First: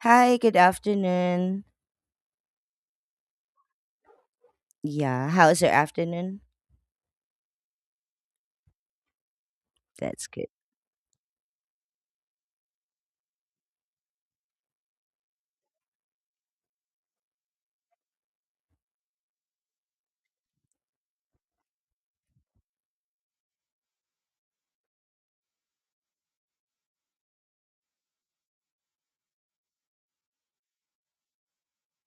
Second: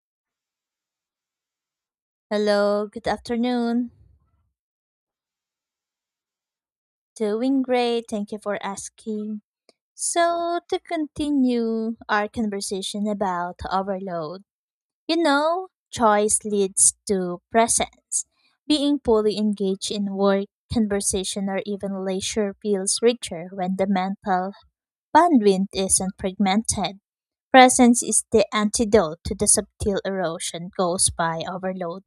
Hi, good afternoon. Hello, good afternoon. Yeah, how's your afternoon? Doing great, thank you for asking. That's good. So, to continue our conversation about overload, you know, choice leads to presence. Being fully engaged in work, conversation, or even leisure feels richer when the mental bandwidth isn't fragmented. Presence is the antidote to the subtle erosion caused by overload.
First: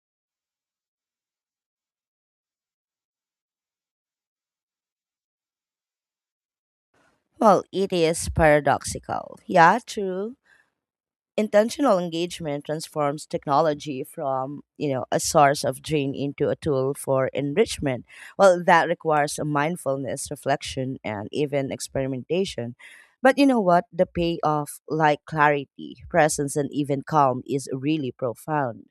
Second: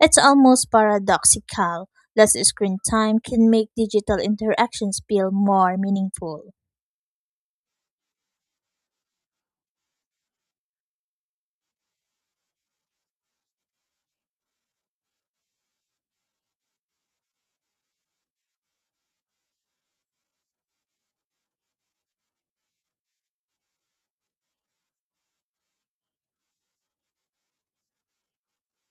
It's almost paradoxical. Less screen time can make digital interactions feel more meaningful Well, it is paradoxical. Yeah, true. Intentional engagement transforms technology from, a source of drain into a tool for enrichment. Well, that requires a mindfulness, reflection, and even experimentation. But you know what? The payoff, like clarity, presence, and even calm, is really profound.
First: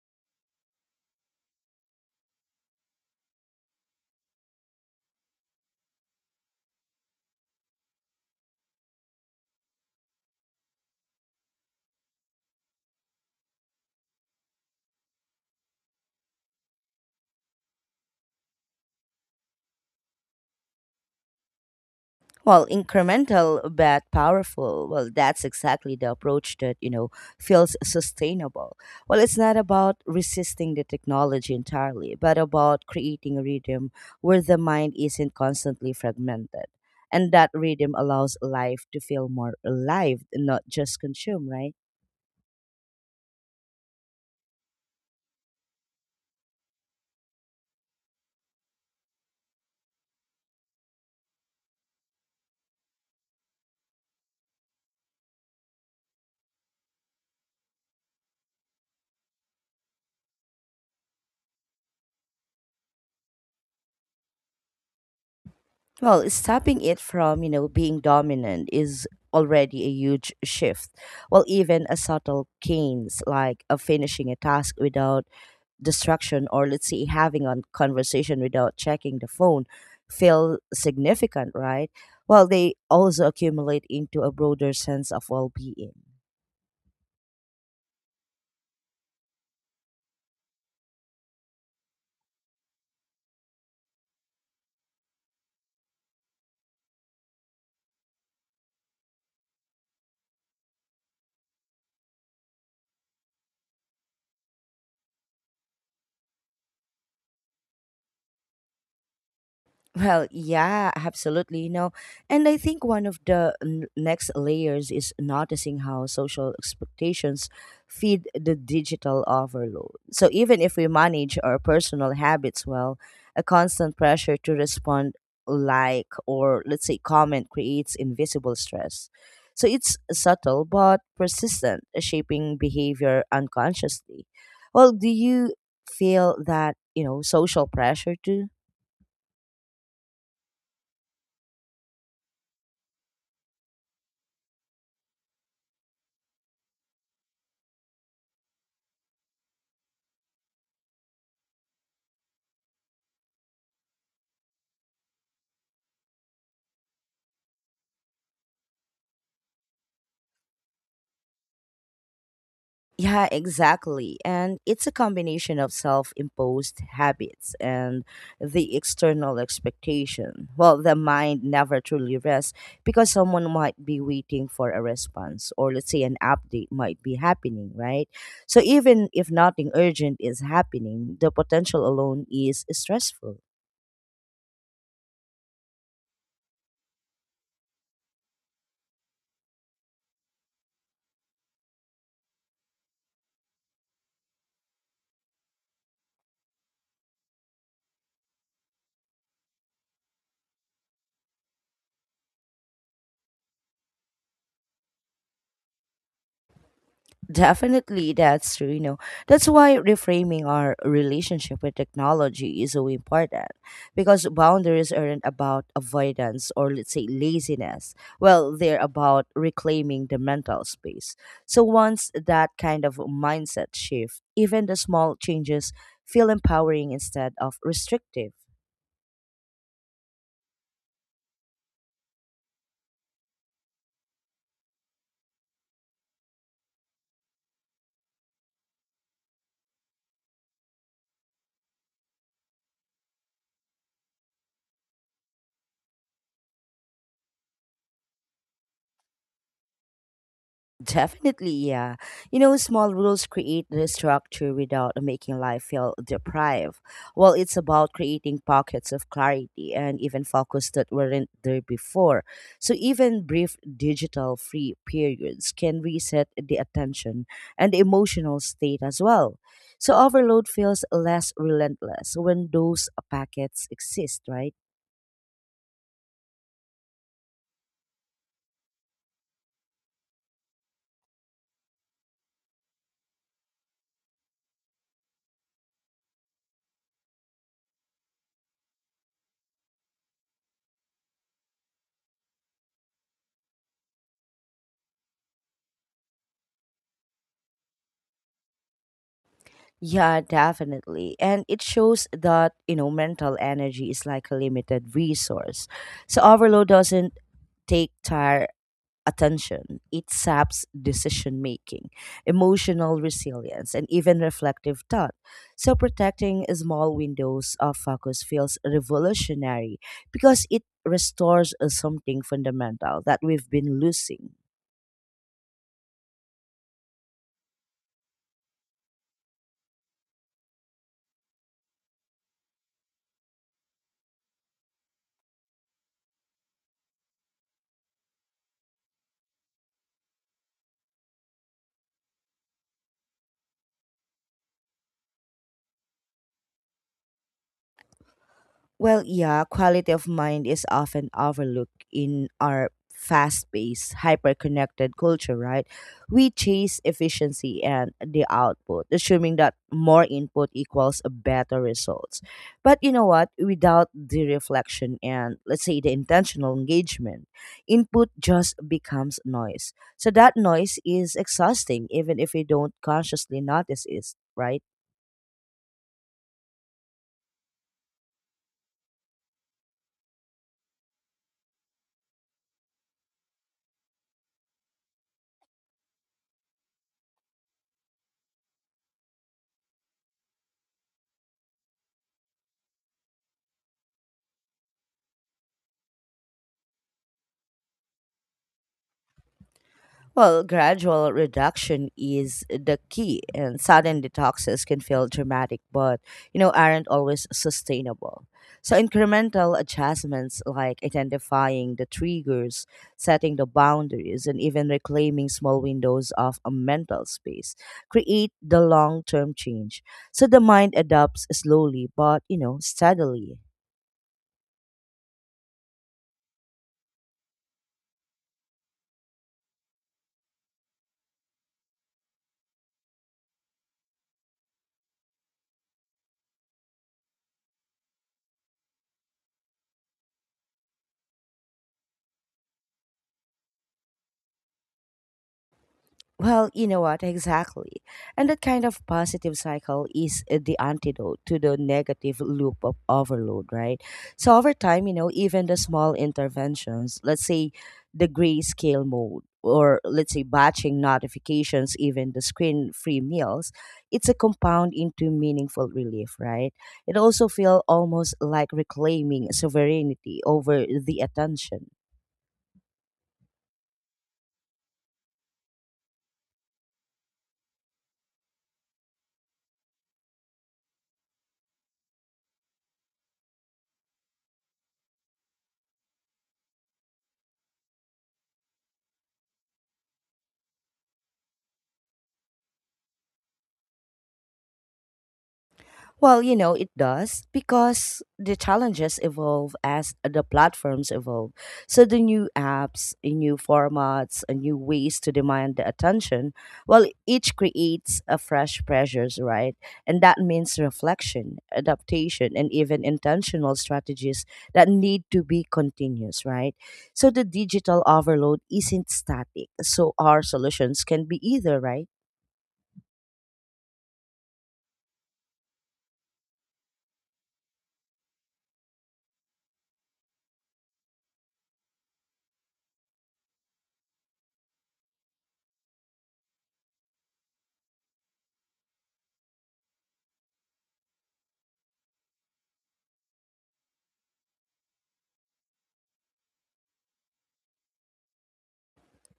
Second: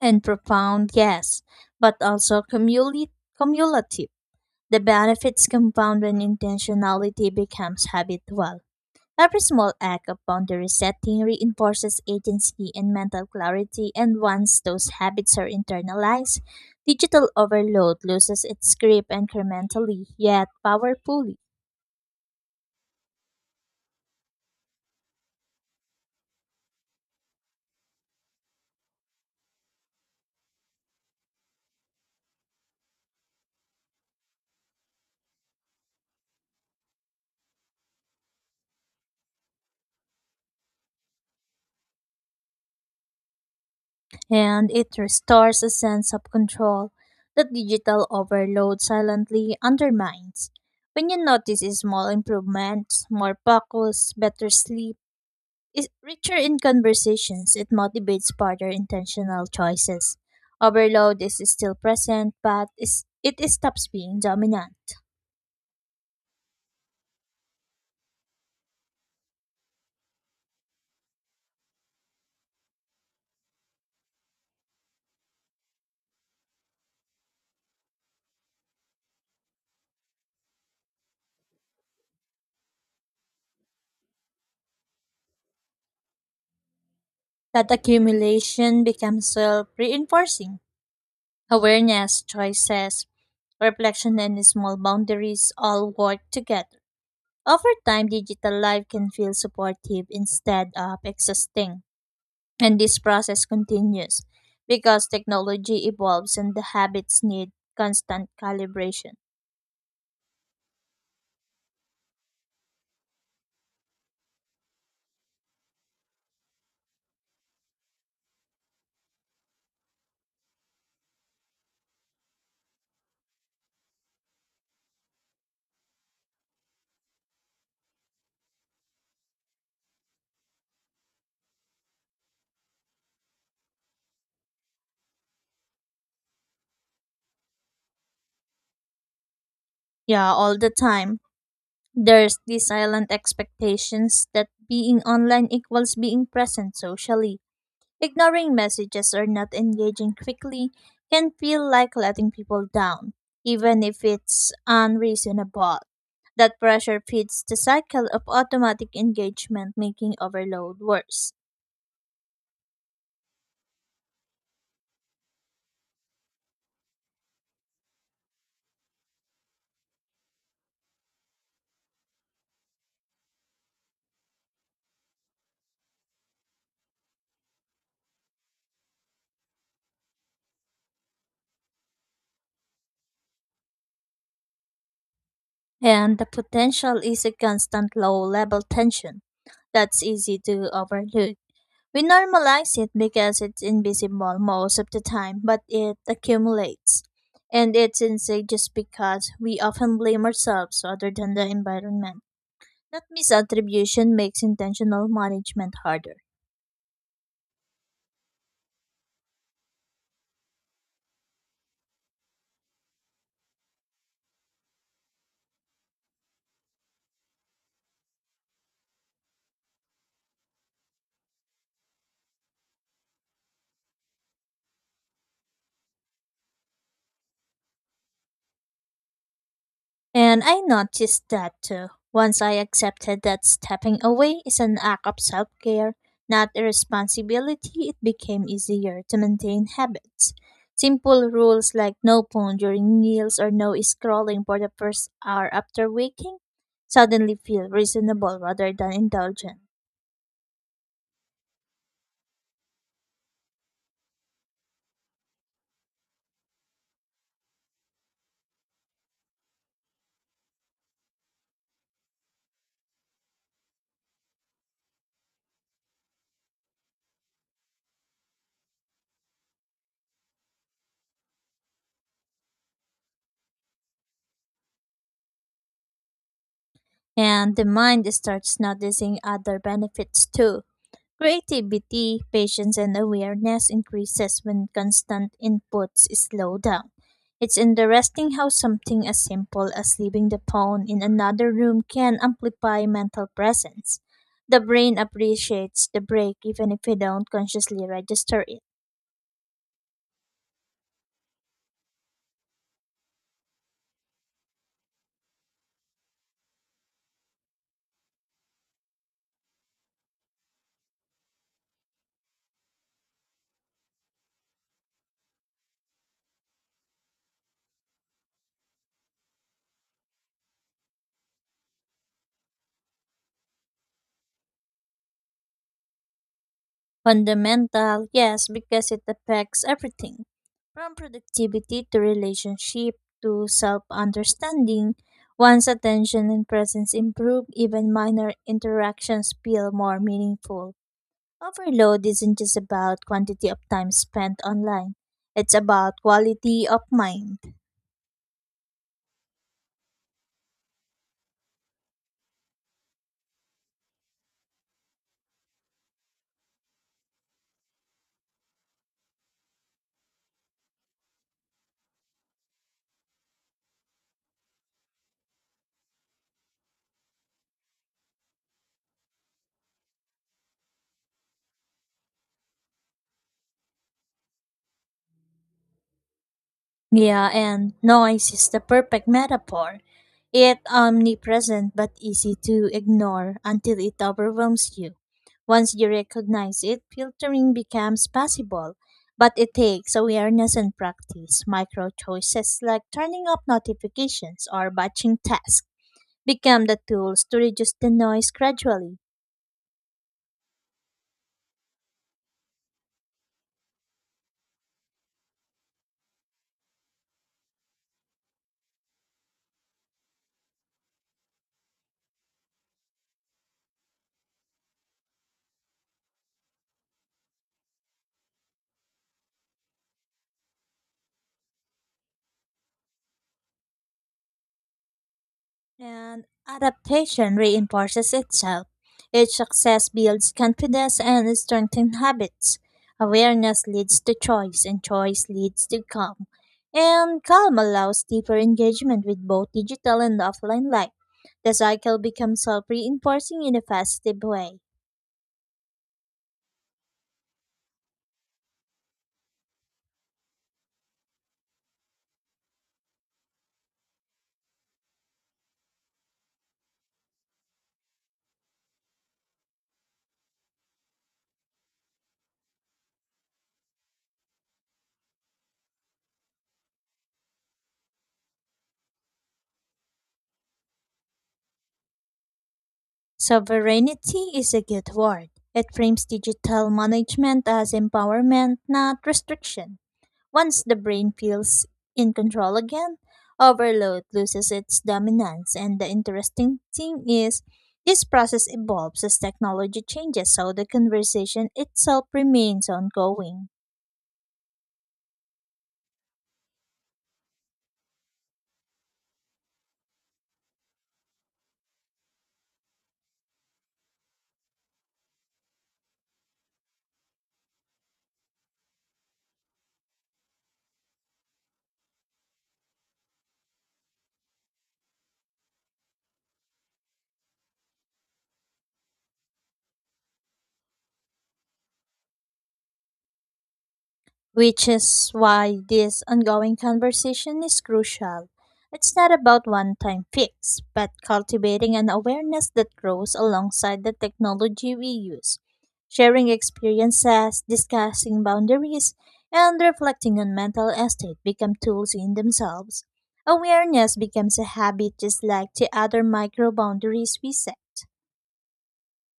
and profound, yes, but also cumulative. The benefits compound when intentionality becomes habitual. Every small act of boundary setting reinforces agency and mental clarity, and once those habits are internalized, digital overload loses its grip incrementally yet powerfully. Well, incremental but powerful. Well, that's exactly the approach that, feels sustainable. Well, it's not about resisting the technology entirely, but about creating a rhythm where the mind isn't constantly fragmented. And that rhythm allows life to feel more alive, not just consumed, right? And it restores a sense of control that digital overload silently undermines. When you notice small improvements, more focus, better sleep, is richer in conversations, it motivates further intentional choices. Overload is still present, but it stops being dominant. Well, stopping it from, being dominant is already a huge shift. Well, even a subtle gains like a finishing a task without distraction or let's say having a conversation without checking the phone feel significant, right? Well, they also accumulate into a broader sense of well being. That accumulation becomes self reinforcing. Awareness, choices, reflection, and small boundaries all work together. Over time, digital life can feel supportive instead of exhausting. And this process continues because technology evolves and the habits need constant calibration. Well, yeah, absolutely. You know, and I think one of the next layers is noticing how social expectations feed the digital overload. So even if we manage our personal habits well, a constant pressure to respond like or let's say comment creates invisible stress. So it's subtle but persistent, shaping behavior unconsciously. Well, do you feel that, social pressure too? Yeah, all the time. There's the silent expectations that being online equals being present socially. Ignoring messages or not engaging quickly can feel like letting people down, even if it's unreasonable. That pressure feeds the cycle of automatic engagement, making overload worse. Yeah, exactly. And it's a combination of self imposed habits and the external expectation. Well, the mind never truly rests because someone might be waiting for a response, or let's say an update might be happening, right? So even if nothing urgent is happening, the potential alone is stressful. And the potential is a constant low level tension that's easy to overlook. We normalize it because it's invisible most of the time, but it accumulates. And it's insane just because we often blame ourselves rather than the environment. That misattribution makes intentional management harder. Definitely, that's true. You know, that's why reframing our relationship with technology is so important because boundaries aren't about avoidance or, let's say, laziness. Well, they're about reclaiming the mental space. So, once that kind of mindset shift, even the small changes feel empowering instead of restrictive. And I noticed that too. Once I accepted that stepping away is an act of self care, not a responsibility, it became easier to maintain habits. Simple rules like no phone during meals or no scrolling for the first hour after waking suddenly feel reasonable rather than indulgent. Definitely, yeah. You know, small rules create the structure without making life feel deprived. Well, it's about creating pockets of clarity and even focus that weren't there before. So, even brief digital free periods can reset the attention and emotional state as well. So, overload feels less relentless when those packets exist, right? And the mind starts noticing other benefits too. Creativity, patience, and awareness increases when constant inputs slow down. It's interesting how something as simple as leaving the phone in another room can amplify mental presence. The brain appreciates the break even if we don't consciously register it. Yeah, definitely. And it shows that, mental energy is like a limited resource. So overload doesn't take tire attention. It saps decision making, emotional resilience, and even reflective thought. So protecting small windows of focus feels revolutionary because it restores something fundamental that we've been losing. Fundamental, yes, because it affects everything from productivity to relationship to self understanding. Once attention and presence improve, even minor interactions feel more meaningful. Overload isn't just about quantity of time spent online, it's about quality of mind. Well, yeah, quality of mind is often overlooked in our fast paced, hyper connected culture, right? We chase efficiency and the output, assuming that more input equals a better results. But you know what? Without the reflection and, let's say, the intentional engagement, input just becomes noise. So that noise is exhausting, even if we don't consciously notice it, right? Yeah, and noise is the perfect metaphor. It's omnipresent but easy to ignore until it overwhelms you. Once you recognize it, filtering becomes possible, but it takes awareness and practice. Micro choices like turning off notifications or batching tasks become the tools to reduce the noise gradually. Well, gradual reduction is the key, and sudden detoxes can feel dramatic, but aren't always sustainable. So incremental adjustments like identifying the triggers, setting the boundaries, and even reclaiming small windows of a mental space create the long-term change. So the mind adapts slowly, but steadily. And adaptation reinforces itself. Each success builds confidence and strengthens habits. Awareness leads to choice, and choice leads to calm. And calm allows deeper engagement with both digital and offline life. The cycle becomes self reinforcing in a positive way. Well, you know what? Exactly. And that kind of positive cycle is the antidote to the negative loop of overload, right? So, over time, even the small interventions, let's say the grayscale mode, or let's say batching notifications, even the screen free meals, it's a compound into meaningful relief, right? It also feels almost like reclaiming sovereignty over the attention. Sovereignty is a good word. It frames digital management as empowerment, not restriction. Once the brain feels in control again, overload loses its dominance. And the interesting thing is, this process evolves as technology changes, so the conversation itself remains ongoing. Well, it does because the challenges evolve as the platforms evolve. So the new apps, the new formats, and new ways to demand the attention, well, each creates a fresh pressures, right? And that means reflection, adaptation, and even intentional strategies that need to be continuous, right? So the digital overload isn't static. So our solutions can be either, right? Which is why this ongoing conversation is crucial. It's not about one time fix, but cultivating an awareness that grows alongside the technology we use, sharing experiences, discussing boundaries, and reflecting on mental estate become tools in themselves. Awareness becomes a habit just like the other micro boundaries we set.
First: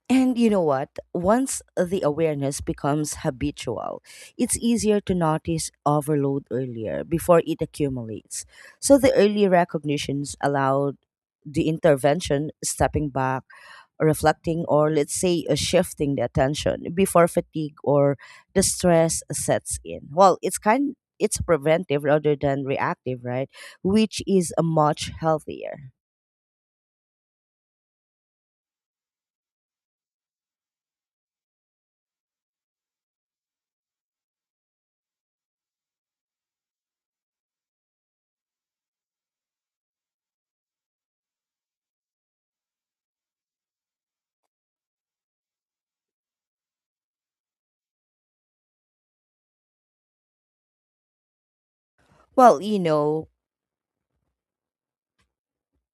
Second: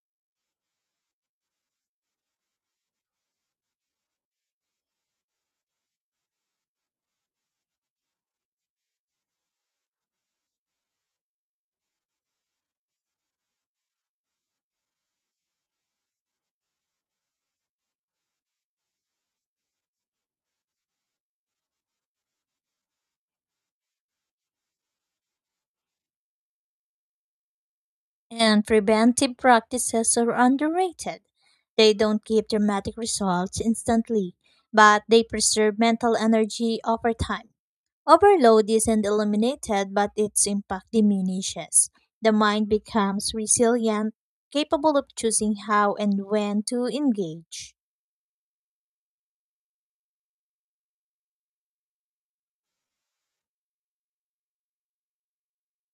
And you know what? Once the awareness becomes habitual, it's easier to notice overload earlier before it accumulates. So the early recognitions allowed the intervention, stepping back, reflecting, or let's say shifting the attention before fatigue or the stress sets in. Well, it's preventive rather than reactive, right? Which is much healthier. And preventive practices are underrated. They don't give dramatic results instantly, but they preserve mental energy over time. Overload isn't eliminated, but its impact diminishes. The mind becomes resilient, capable of choosing how and when to engage. Well,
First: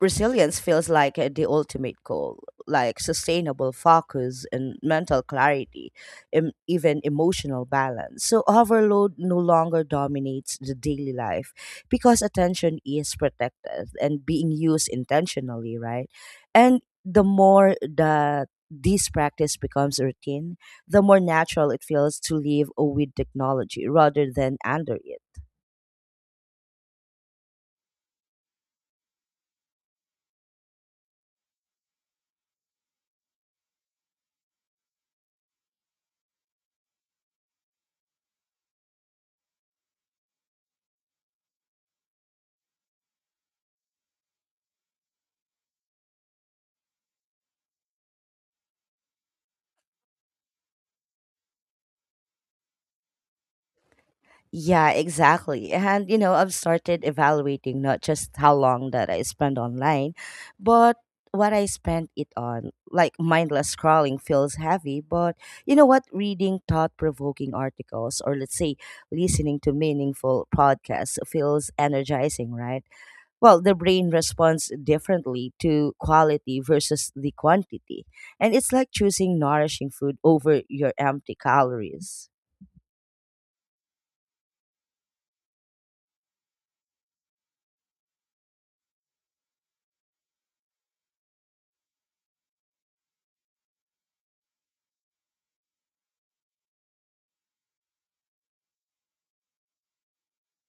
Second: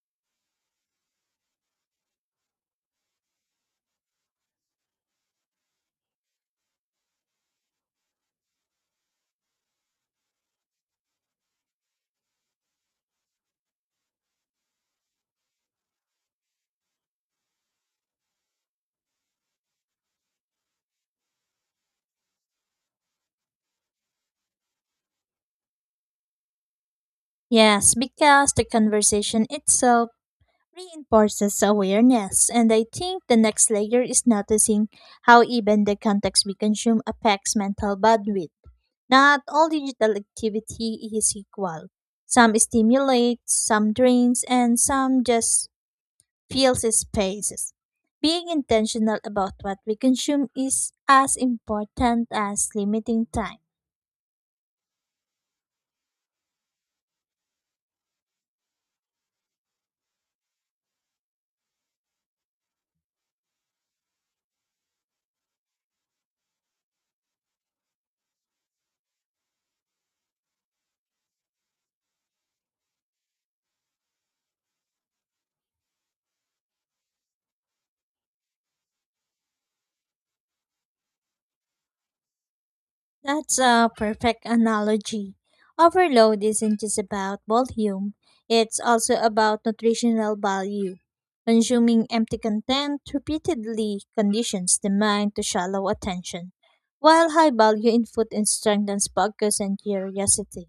resilience feels like the ultimate goal, like sustainable focus and mental clarity, and even emotional balance. So, overload no longer dominates the daily life because attention is protected and being used intentionally, right? And the more that this practice becomes routine, the more natural it feels to live with technology rather than under it. Yes, because the conversation itself reinforces awareness. And I think the next layer is noticing how even the context we consume affects mental bandwidth. Not all digital activity is equal. Some stimulate, some drains, and some just fills spaces. Being intentional about what we consume is as important as limiting time. Yeah, exactly. And you know, I've started evaluating not just how long that I spend online, but what I spend it on. Like mindless scrolling feels heavy, but you know what? Reading thought provoking articles or let's say listening to meaningful podcasts feels energizing, right? Well, the brain responds differently to quality versus the quantity, and it's like choosing nourishing food over your empty calories. That's a perfect analogy. Overload isn't just about volume, it's also about nutritional value. Consuming empty content repeatedly conditions the mind to shallow attention, while high value input strengthens focus and curiosity.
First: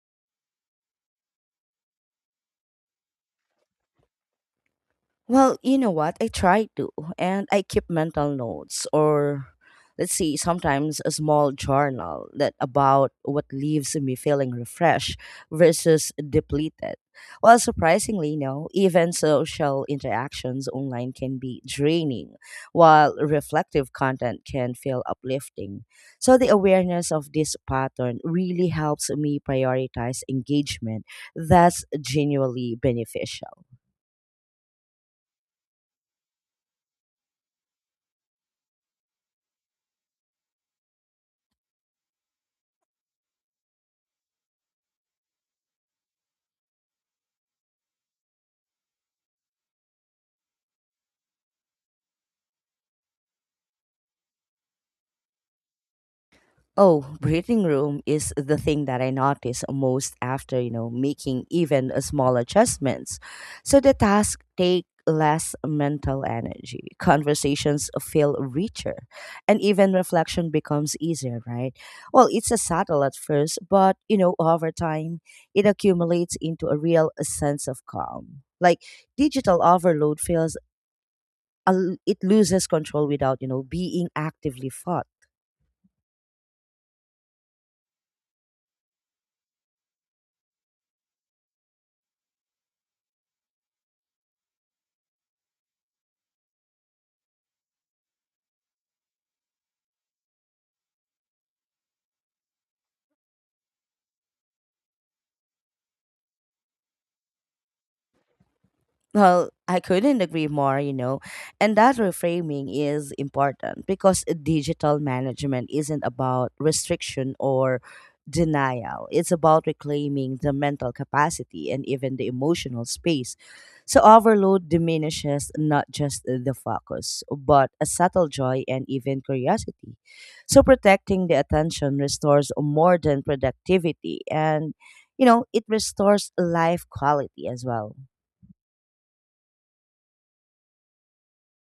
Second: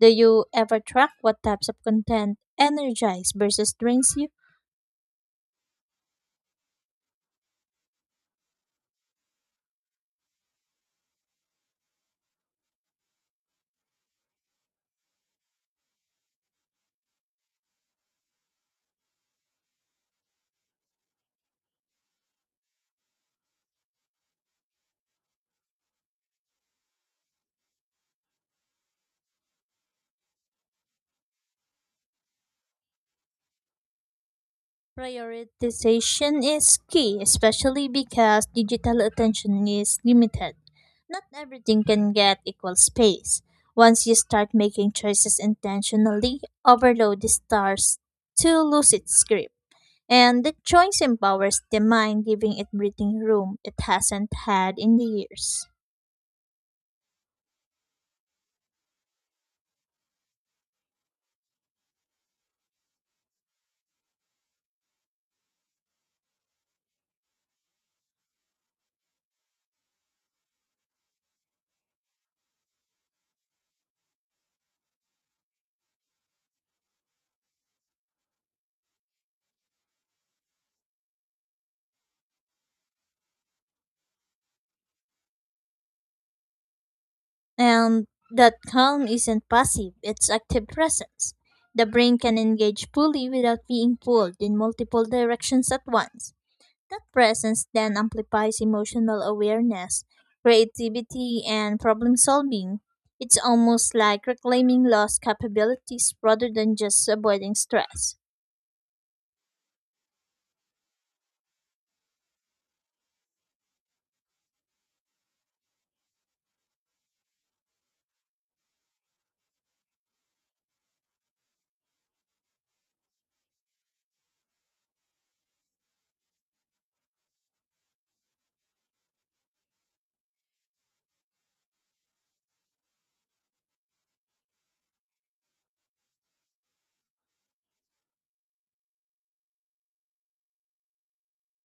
Do you ever track what types of content energize versus drains you? Well, you know what? I try to, and I keep mental notes or let's see, sometimes a small journal that about what leaves me feeling refreshed versus depleted. Well, surprisingly, no, even social interactions online can be draining, while reflective content can feel uplifting. So the awareness of this pattern really helps me prioritize engagement that's genuinely beneficial. Prioritization is key, especially because digital attention is limited. Not everything can get equal space. Once you start making choices intentionally, overload starts to lose its grip. And the choice empowers the mind, giving it breathing room it hasn't had in the years. Oh, breathing room is the thing that I notice most after, making even a small adjustments. So the tasks take less mental energy. Conversations feel richer and even reflection becomes easier, right? Well, it's a subtle at first, but over time it accumulates into a real sense of calm. Like digital overload feels it loses control without being actively fought. And that calm isn't passive, it's active presence. The brain can engage fully without being pulled in multiple directions at once. That presence then amplifies emotional awareness, creativity, and problem solving. It's almost like reclaiming lost capabilities rather than just avoiding stress. Well, I couldn't agree more, you know. And that reframing is important because digital management isn't about restriction or denial. It's about reclaiming the mental capacity and even the emotional space. So, overload diminishes not just the focus, but a subtle joy and even curiosity. So, protecting the attention restores more than productivity and, it restores life quality as well.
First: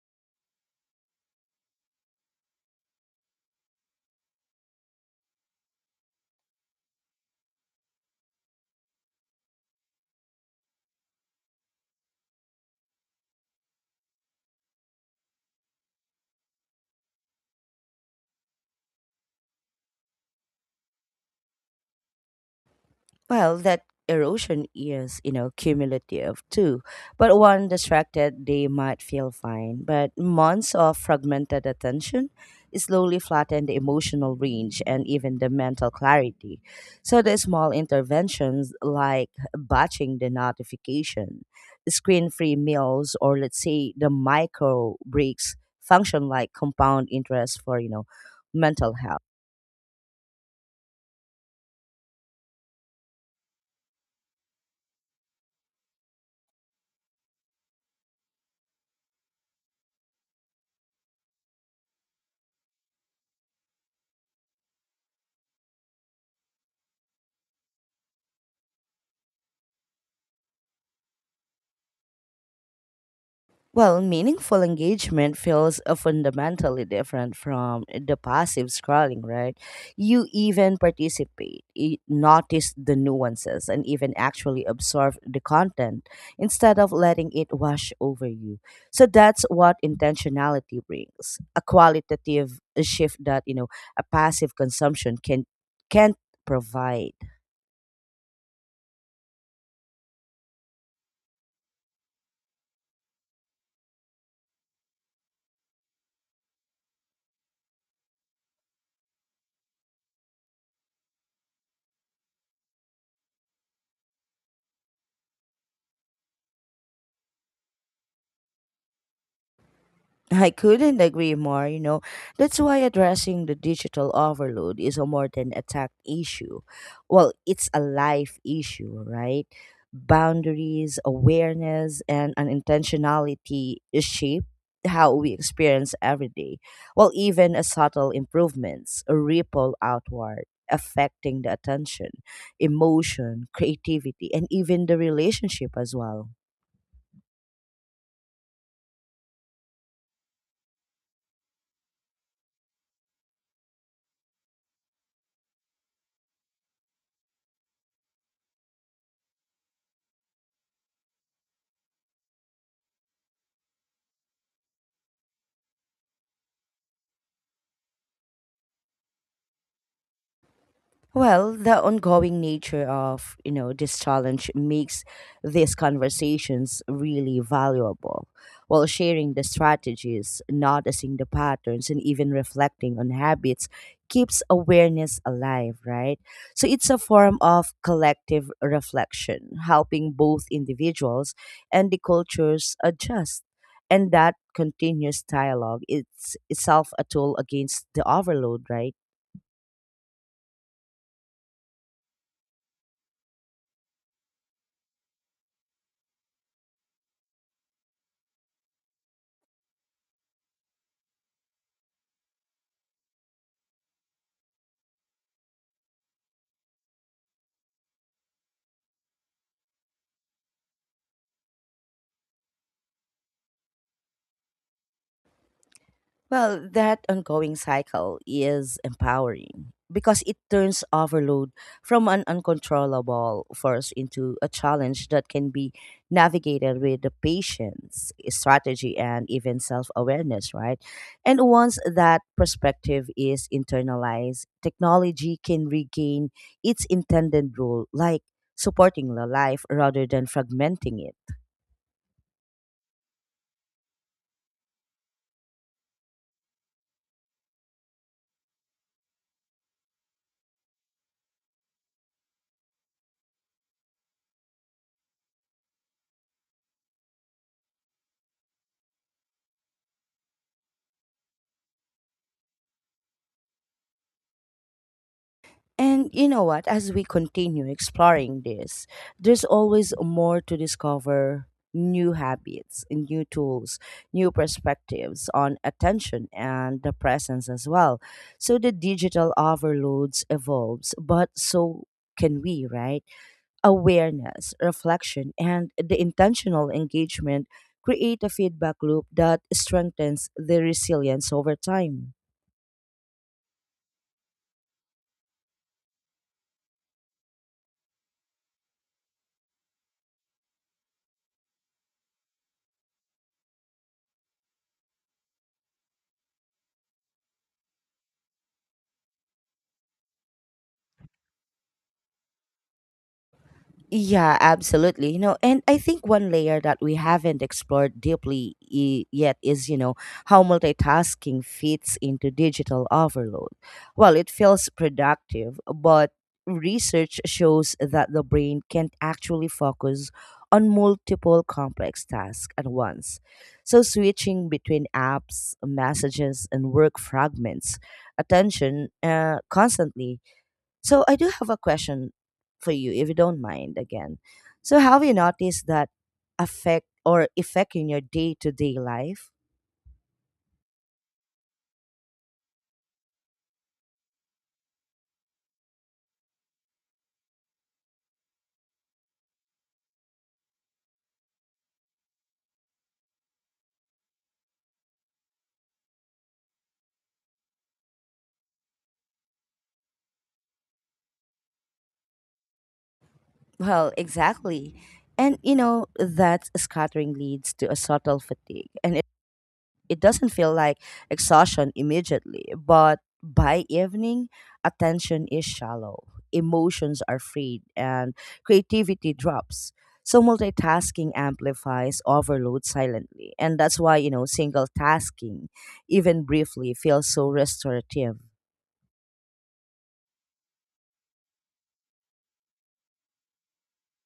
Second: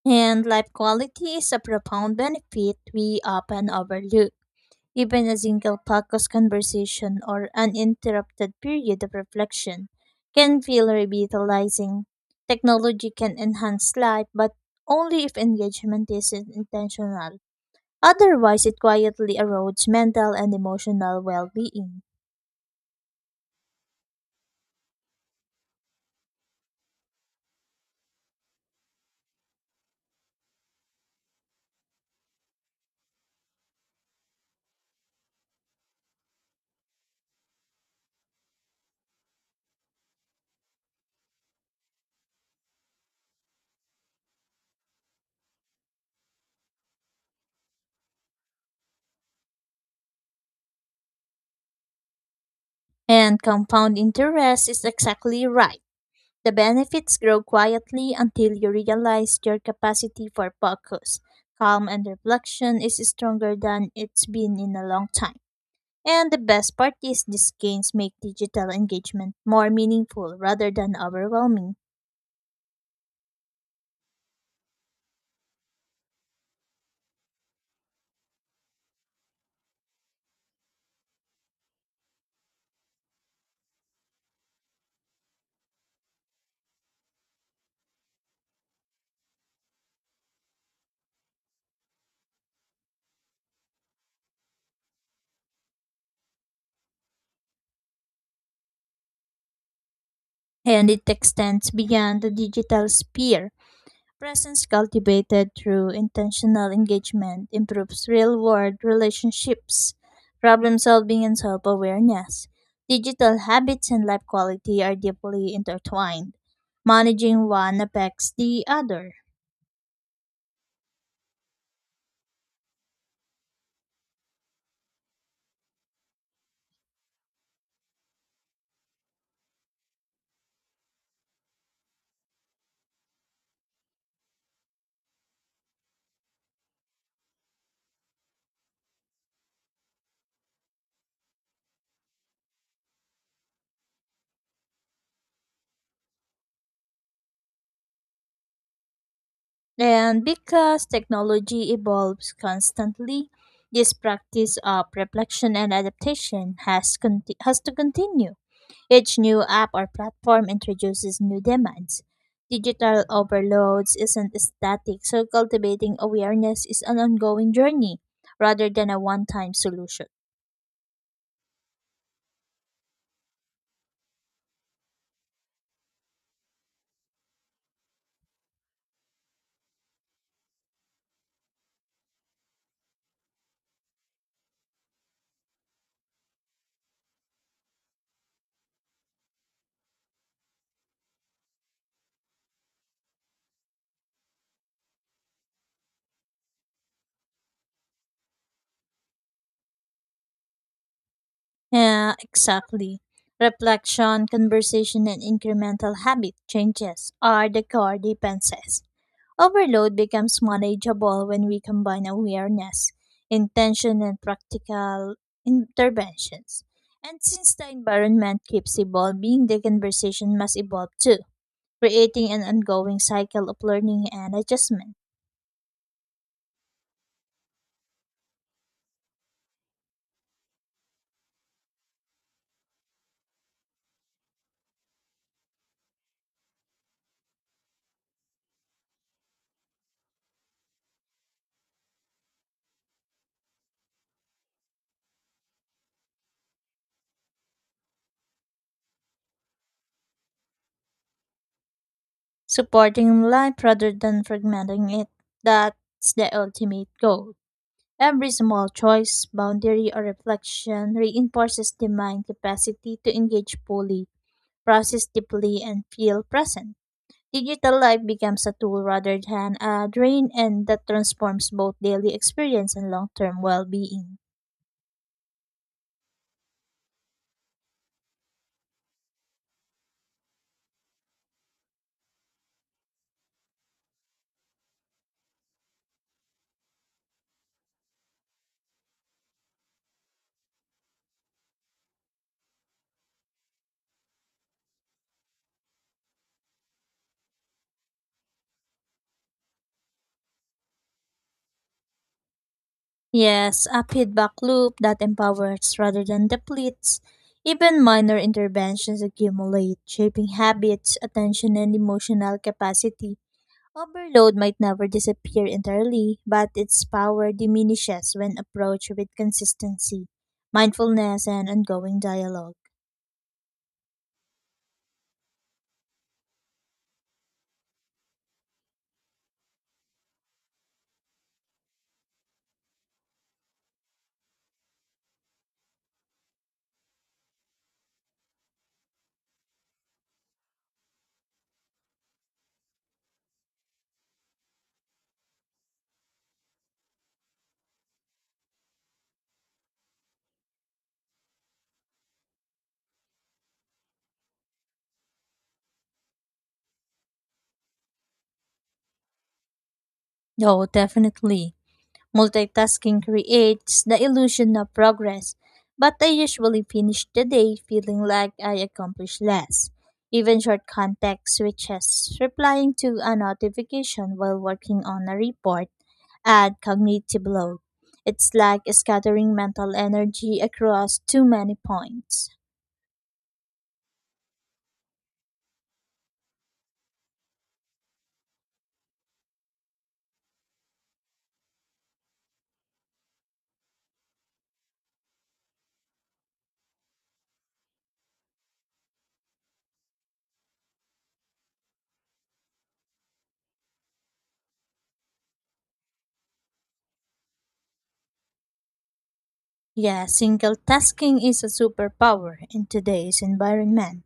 And life quality is a profound benefit we often overlook. Even a single focused conversation or uninterrupted period of reflection can feel revitalizing. Technology can enhance life, but only if engagement is intentional. Otherwise, it quietly erodes mental and emotional well being. Well, that erosion is, cumulative too. But one distracted, they might feel fine. But months of fragmented attention slowly flatten the emotional range and even the mental clarity. So the small interventions like batching the notification, screen-free meals, or let's say the micro breaks function like compound interest for, mental health. And compound interest is exactly right. The benefits grow quietly until you realize your capacity for focus, calm, and reflection is stronger than it's been in a long time. And the best part is these gains make digital engagement more meaningful rather than overwhelming. Well, meaningful engagement feels fundamentally different from the passive scrolling, right? You even participate, you notice the nuances, and even actually absorb the content instead of letting it wash over you. So that's what intentionality brings a qualitative shift that, a passive consumption can't provide. And it extends beyond the digital sphere. Presence cultivated through intentional engagement improves real world relationships, problem solving, and self awareness. Digital habits and life quality are deeply intertwined. Managing one affects the other. I couldn't agree more, you know. That's why addressing the digital overload is a more than a tech issue. Well, it's a life issue, right? Boundaries, awareness, and an intentionality shape how we experience every day. Well, even a subtle improvements ripple outward, affecting the attention, emotion, creativity, and even the relationship as well. And because technology evolves constantly, this practice of reflection and adaptation has to continue. Each new app or platform introduces new demands. Digital overloads isn't static, so cultivating awareness is an ongoing journey rather than a one time solution. Well, the ongoing nature of, this challenge makes these conversations really valuable. While sharing the strategies, noticing the patterns, and even reflecting on habits keeps awareness alive, right? So it's a form of collective reflection, helping both individuals and the cultures adjust. And that continuous dialogue, it's itself a tool against the overload, right? Yeah, exactly. Reflection, conversation, and incremental habit changes are the core defenses. Overload becomes manageable when we combine awareness, intention, and practical interventions. And since the environment keeps evolving, the conversation must evolve too, creating an ongoing cycle of learning and adjustment, Well, that ongoing cycle is empowering because it turns overload from an uncontrollable force into a challenge that can be navigated with the patience, strategy, and even self awareness, right? And once that perspective is internalized, technology can regain its intended role, like supporting the life rather than fragmenting it. supporting life rather than fragmenting it. That's the ultimate goal. Every small choice, boundary, or reflection reinforces the mind capacity to engage fully, process deeply, and feel present. Digital life becomes a tool rather than a drain, and that transforms both daily experience and long term well being. And you know what? As we continue exploring this, there's always more to discover, new habits, new tools, new perspectives on attention and the presence as well. So the digital overloads evolves, but so can we, right? Awareness, reflection, and the intentional engagement create a feedback loop that strengthens the resilience over time. Yes, a feedback loop that empowers rather than depletes. Even minor interventions accumulate, shaping habits, attention, and emotional capacity. Overload might never disappear entirely, but its power diminishes when approached with consistency, mindfulness, and ongoing dialogue. Yeah, absolutely. You know, and I think one layer that we haven't explored deeply yet is, how multitasking fits into digital overload. Well, it feels productive, but research shows that the brain can't actually focus on multiple complex tasks at once. So, switching between apps, messages, and work fragments attention constantly. So I do have a question for you, if you don't mind again. So have you noticed that affect or effect in your day to day life? Oh, definitely. Multitasking creates the illusion of progress, but I usually finish the day feeling like I accomplished less. Even short context switches, replying to a notification while working on a report, add cognitive load. It's like scattering mental energy across too many points. Well, exactly. And you know, that scattering leads to a subtle fatigue and it doesn't feel like exhaustion immediately, but by evening, attention is shallow, emotions are frayed, and creativity drops. So multitasking amplifies overload silently, and that's why single tasking, even briefly, feels so restorative. Yeah, single tasking is a superpower in today's environment.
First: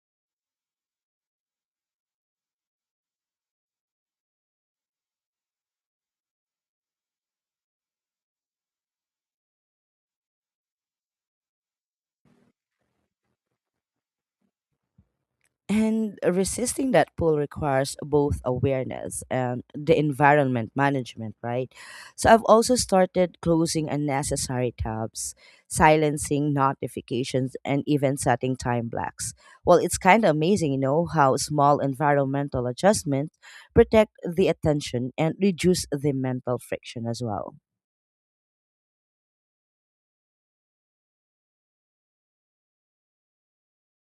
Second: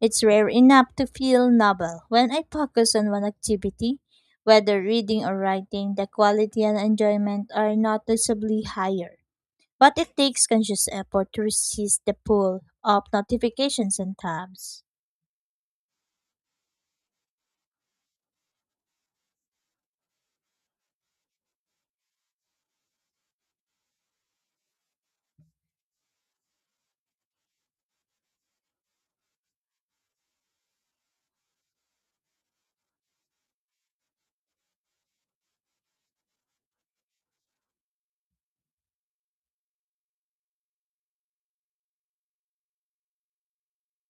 It's rare enough to feel novel. When I focus on one activity, whether reading or writing, the quality and enjoyment are noticeably higher. But it takes conscious effort to resist the pull of notifications and tabs. And resisting that pull requires both awareness and the environment management, right? So I've also started closing unnecessary tabs, silencing notifications, and even setting time blocks. Well, it's kind of amazing, how small environmental adjustments protect the attention and reduce the mental friction as well.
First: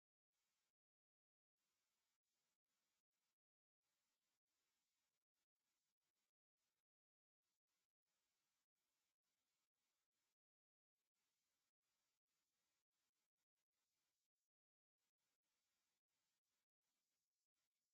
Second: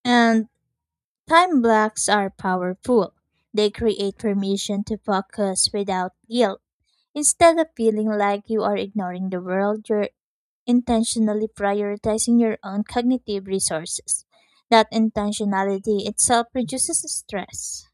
And time blocks are powerful. They create permission to focus without guilt. Instead of feeling like you are ignoring the world, you're intentionally prioritizing your own cognitive resources. That intentionality itself reduces stress.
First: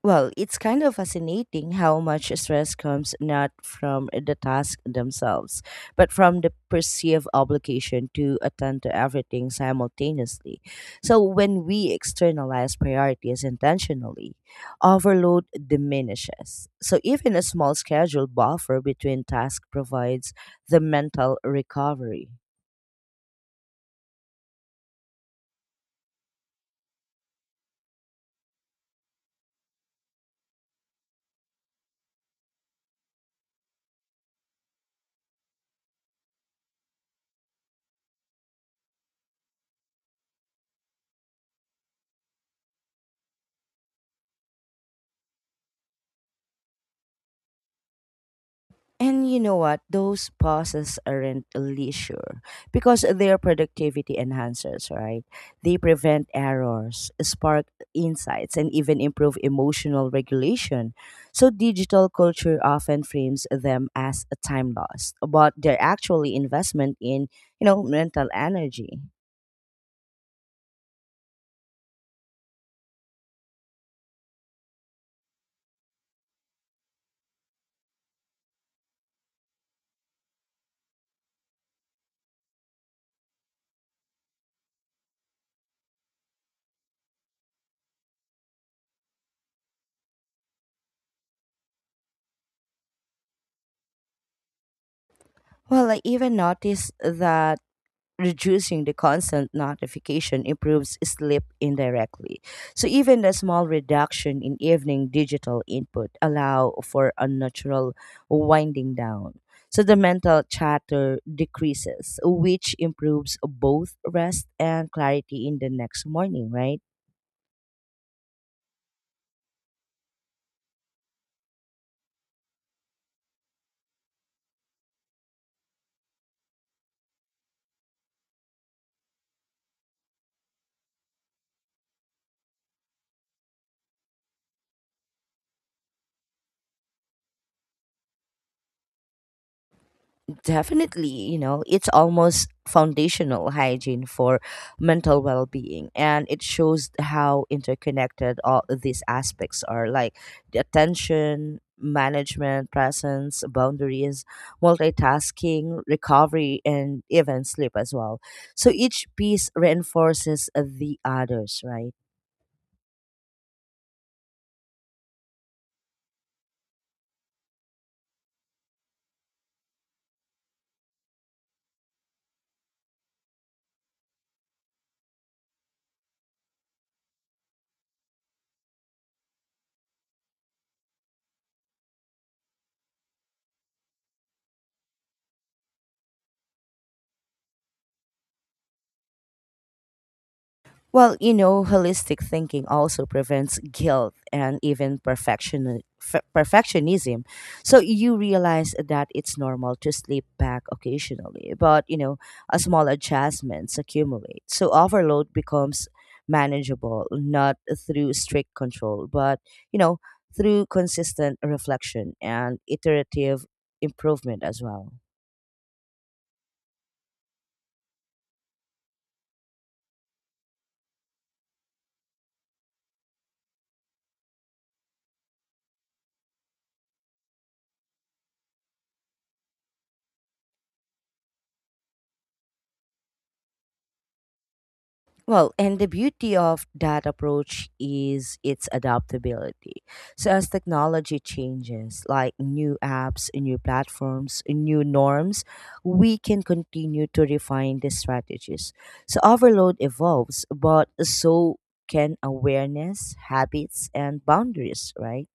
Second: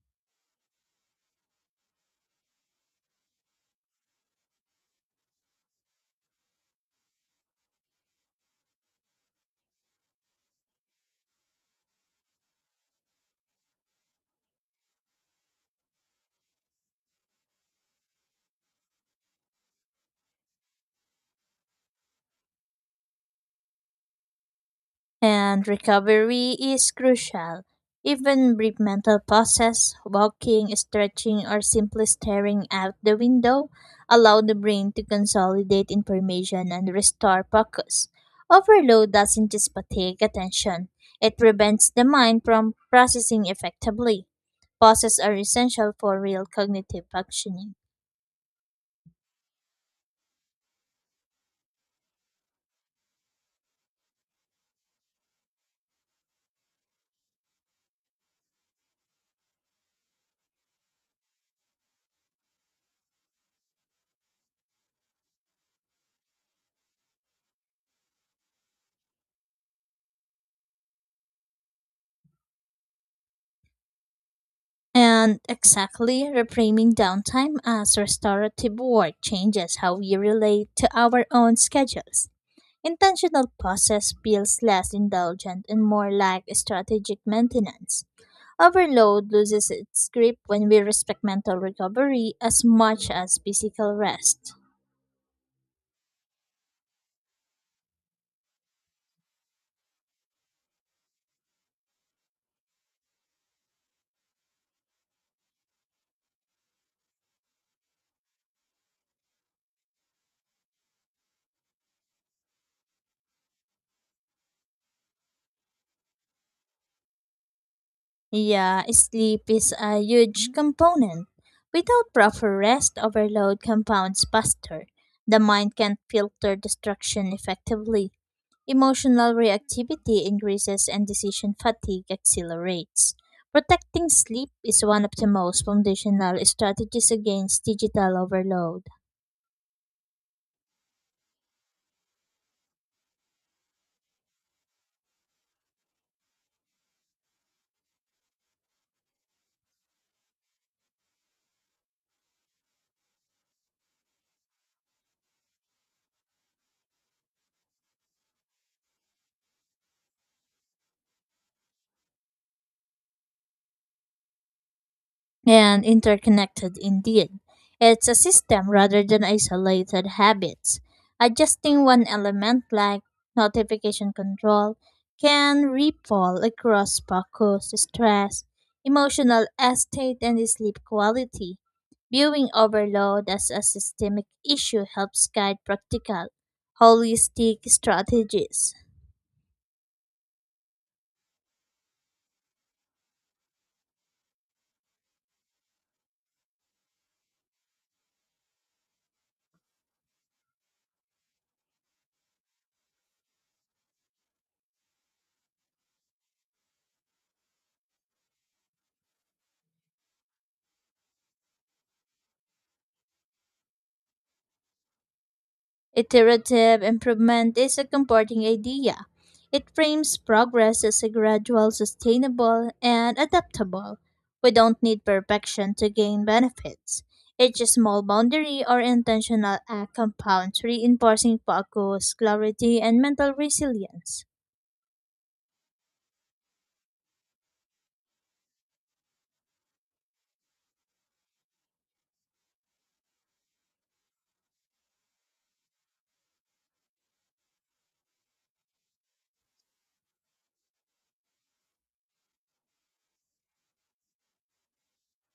Well, it's kind of fascinating how much stress comes not from the task themselves, but from the perceived obligation to attend to everything simultaneously. So, when we externalize priorities intentionally, overload diminishes. So, even a small schedule buffer between tasks provides the mental recovery. And recovery is crucial. Even brief mental pauses, walking, stretching, or simply staring out the window allow the brain to consolidate information and restore focus. Overload doesn't just fatigue attention, it prevents the mind from processing effectively. Pauses are essential for real cognitive functioning. And you know what? Those pauses aren't leisure because they're productivity enhancers, right? They prevent errors, spark insights, and even improve emotional regulation. So, digital culture often frames them as a time lost, but they're actually investment in, mental energy. And exactly, reframing downtime as restorative work changes how we relate to our own schedules. Intentional process feels less indulgent and more like strategic maintenance. Overload loses its grip when we respect mental recovery as much as physical rest. Well, I even noticed that reducing the constant notification improves sleep indirectly. So even the small reduction in evening digital input allow for a natural winding down. So the mental chatter decreases, which improves both rest and clarity in the next morning, right? Yeah, sleep is a huge component. Without proper rest, overload compounds faster. The mind can't filter distraction effectively. Emotional reactivity increases and decision fatigue accelerates. Protecting sleep is one of the most foundational strategies against digital overload. Definitely, it's almost foundational hygiene for mental well being. And it shows how interconnected all these aspects are like the attention, management, presence, boundaries, multitasking, recovery, and even sleep as well. So each piece reinforces the others, right? And interconnected indeed. It's a system rather than isolated habits. Adjusting one element like notification control can ripple across focus, stress, emotional state, and sleep quality. Viewing overload as a systemic issue helps guide practical, holistic strategies. Well, holistic thinking also prevents guilt and even perfectionism. So you realize that it's normal to sleep back occasionally, but a small adjustments accumulate. So overload becomes manageable not through strict control, but you know, through consistent reflection and iterative improvement as well. Iterative improvement is a comforting idea. It frames progress as a gradual, sustainable, and adaptable. We don't need perfection to gain benefits. Each small boundary or intentional act compounds, reinforcing focus, clarity, and mental resilience. Well, and the beauty of that approach is its adaptability. So, as technology changes, like new apps, new platforms, new norms, we can continue to refine the strategies. So, overload evolves, but so can awareness, habits, and boundaries, right?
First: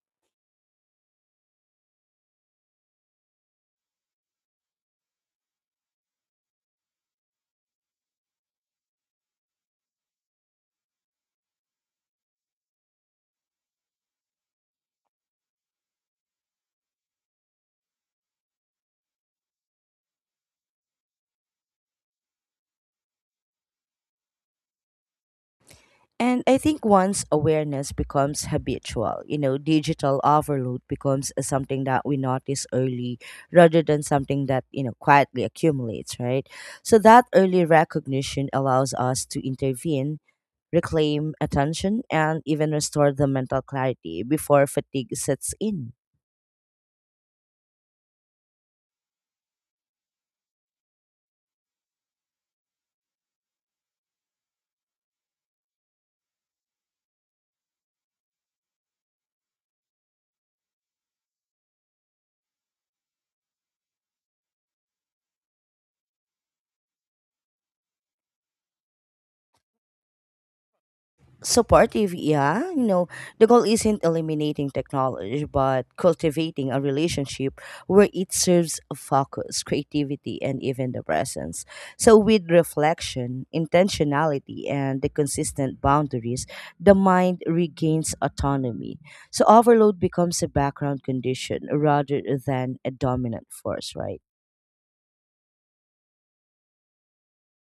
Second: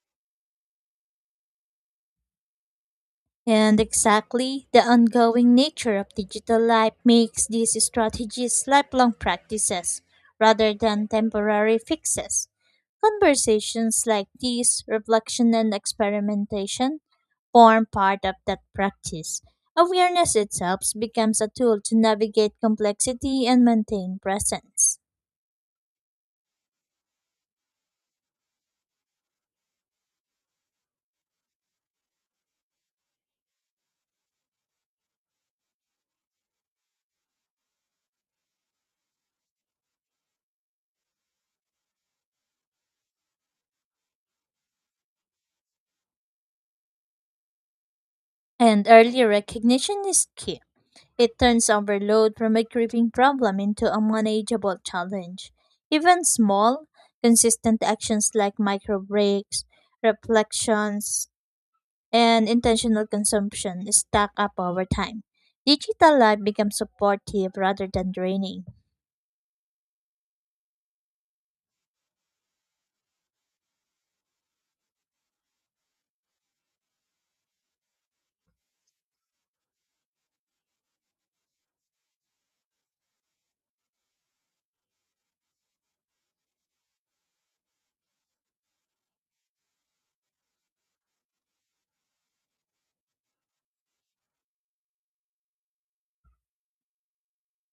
And exactly, the ongoing nature of digital life makes these strategies lifelong practices rather than temporary fixes. Conversations like these, reflection and experimentation, form part of that practice. Awareness itself becomes a tool to navigate complexity and maintain presence. And I think once awareness becomes habitual, digital overload becomes something that we notice early rather than something that, quietly accumulates, right? So that early recognition allows us to intervene, reclaim attention, and even restore the mental clarity before fatigue sets in. And early recognition is key. It turns overload from a creeping problem into a manageable challenge. Even small, consistent actions like micro breaks, reflections, and intentional consumption stack up over time. Digital life becomes supportive rather than draining. Supportive, yeah, you know, the goal isn't eliminating technology but cultivating a relationship where it serves focus, creativity, and even the presence. So with reflection, intentionality, and the consistent boundaries, the mind regains autonomy. So overload becomes a background condition rather than a dominant force, right?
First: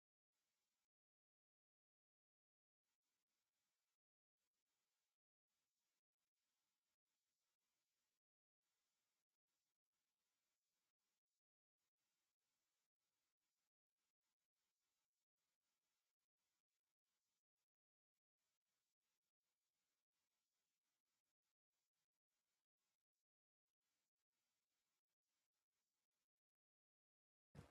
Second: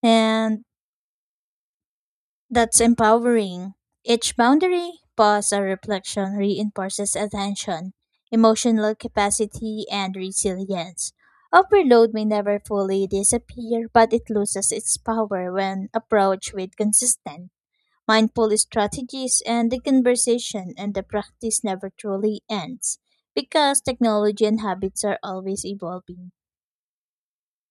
And That's empowering. Each boundary, pause, or reflection reinforces attention, emotional capacity, and resilience. Overload may never fully disappear, but it loses its power when approached with consistent, mindful strategies, and the conversation and the practice never truly ends because technology and habits are always evolving.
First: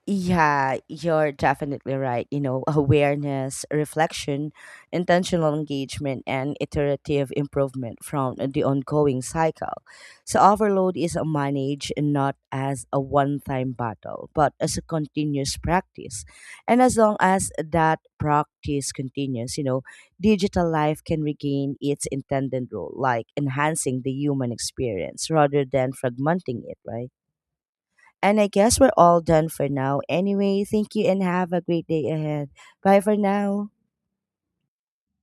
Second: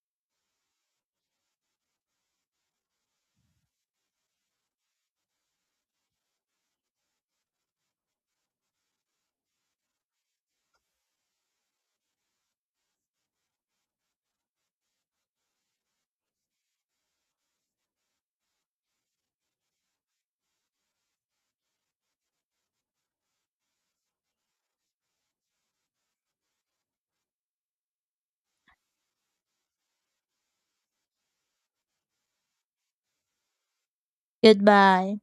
Yeah, you're definitely right. You know, awareness, reflection, intentional engagement, and iterative improvement from the ongoing cycle. So, overload is managed not as a one time battle, but as a continuous practice. And as long as that practice continues, digital life can regain its intended role, like enhancing the human experience rather than fragmenting it, right? And I guess we're all done for now. Anyway, thank you and have a great day ahead. Bye for now. Goodbye.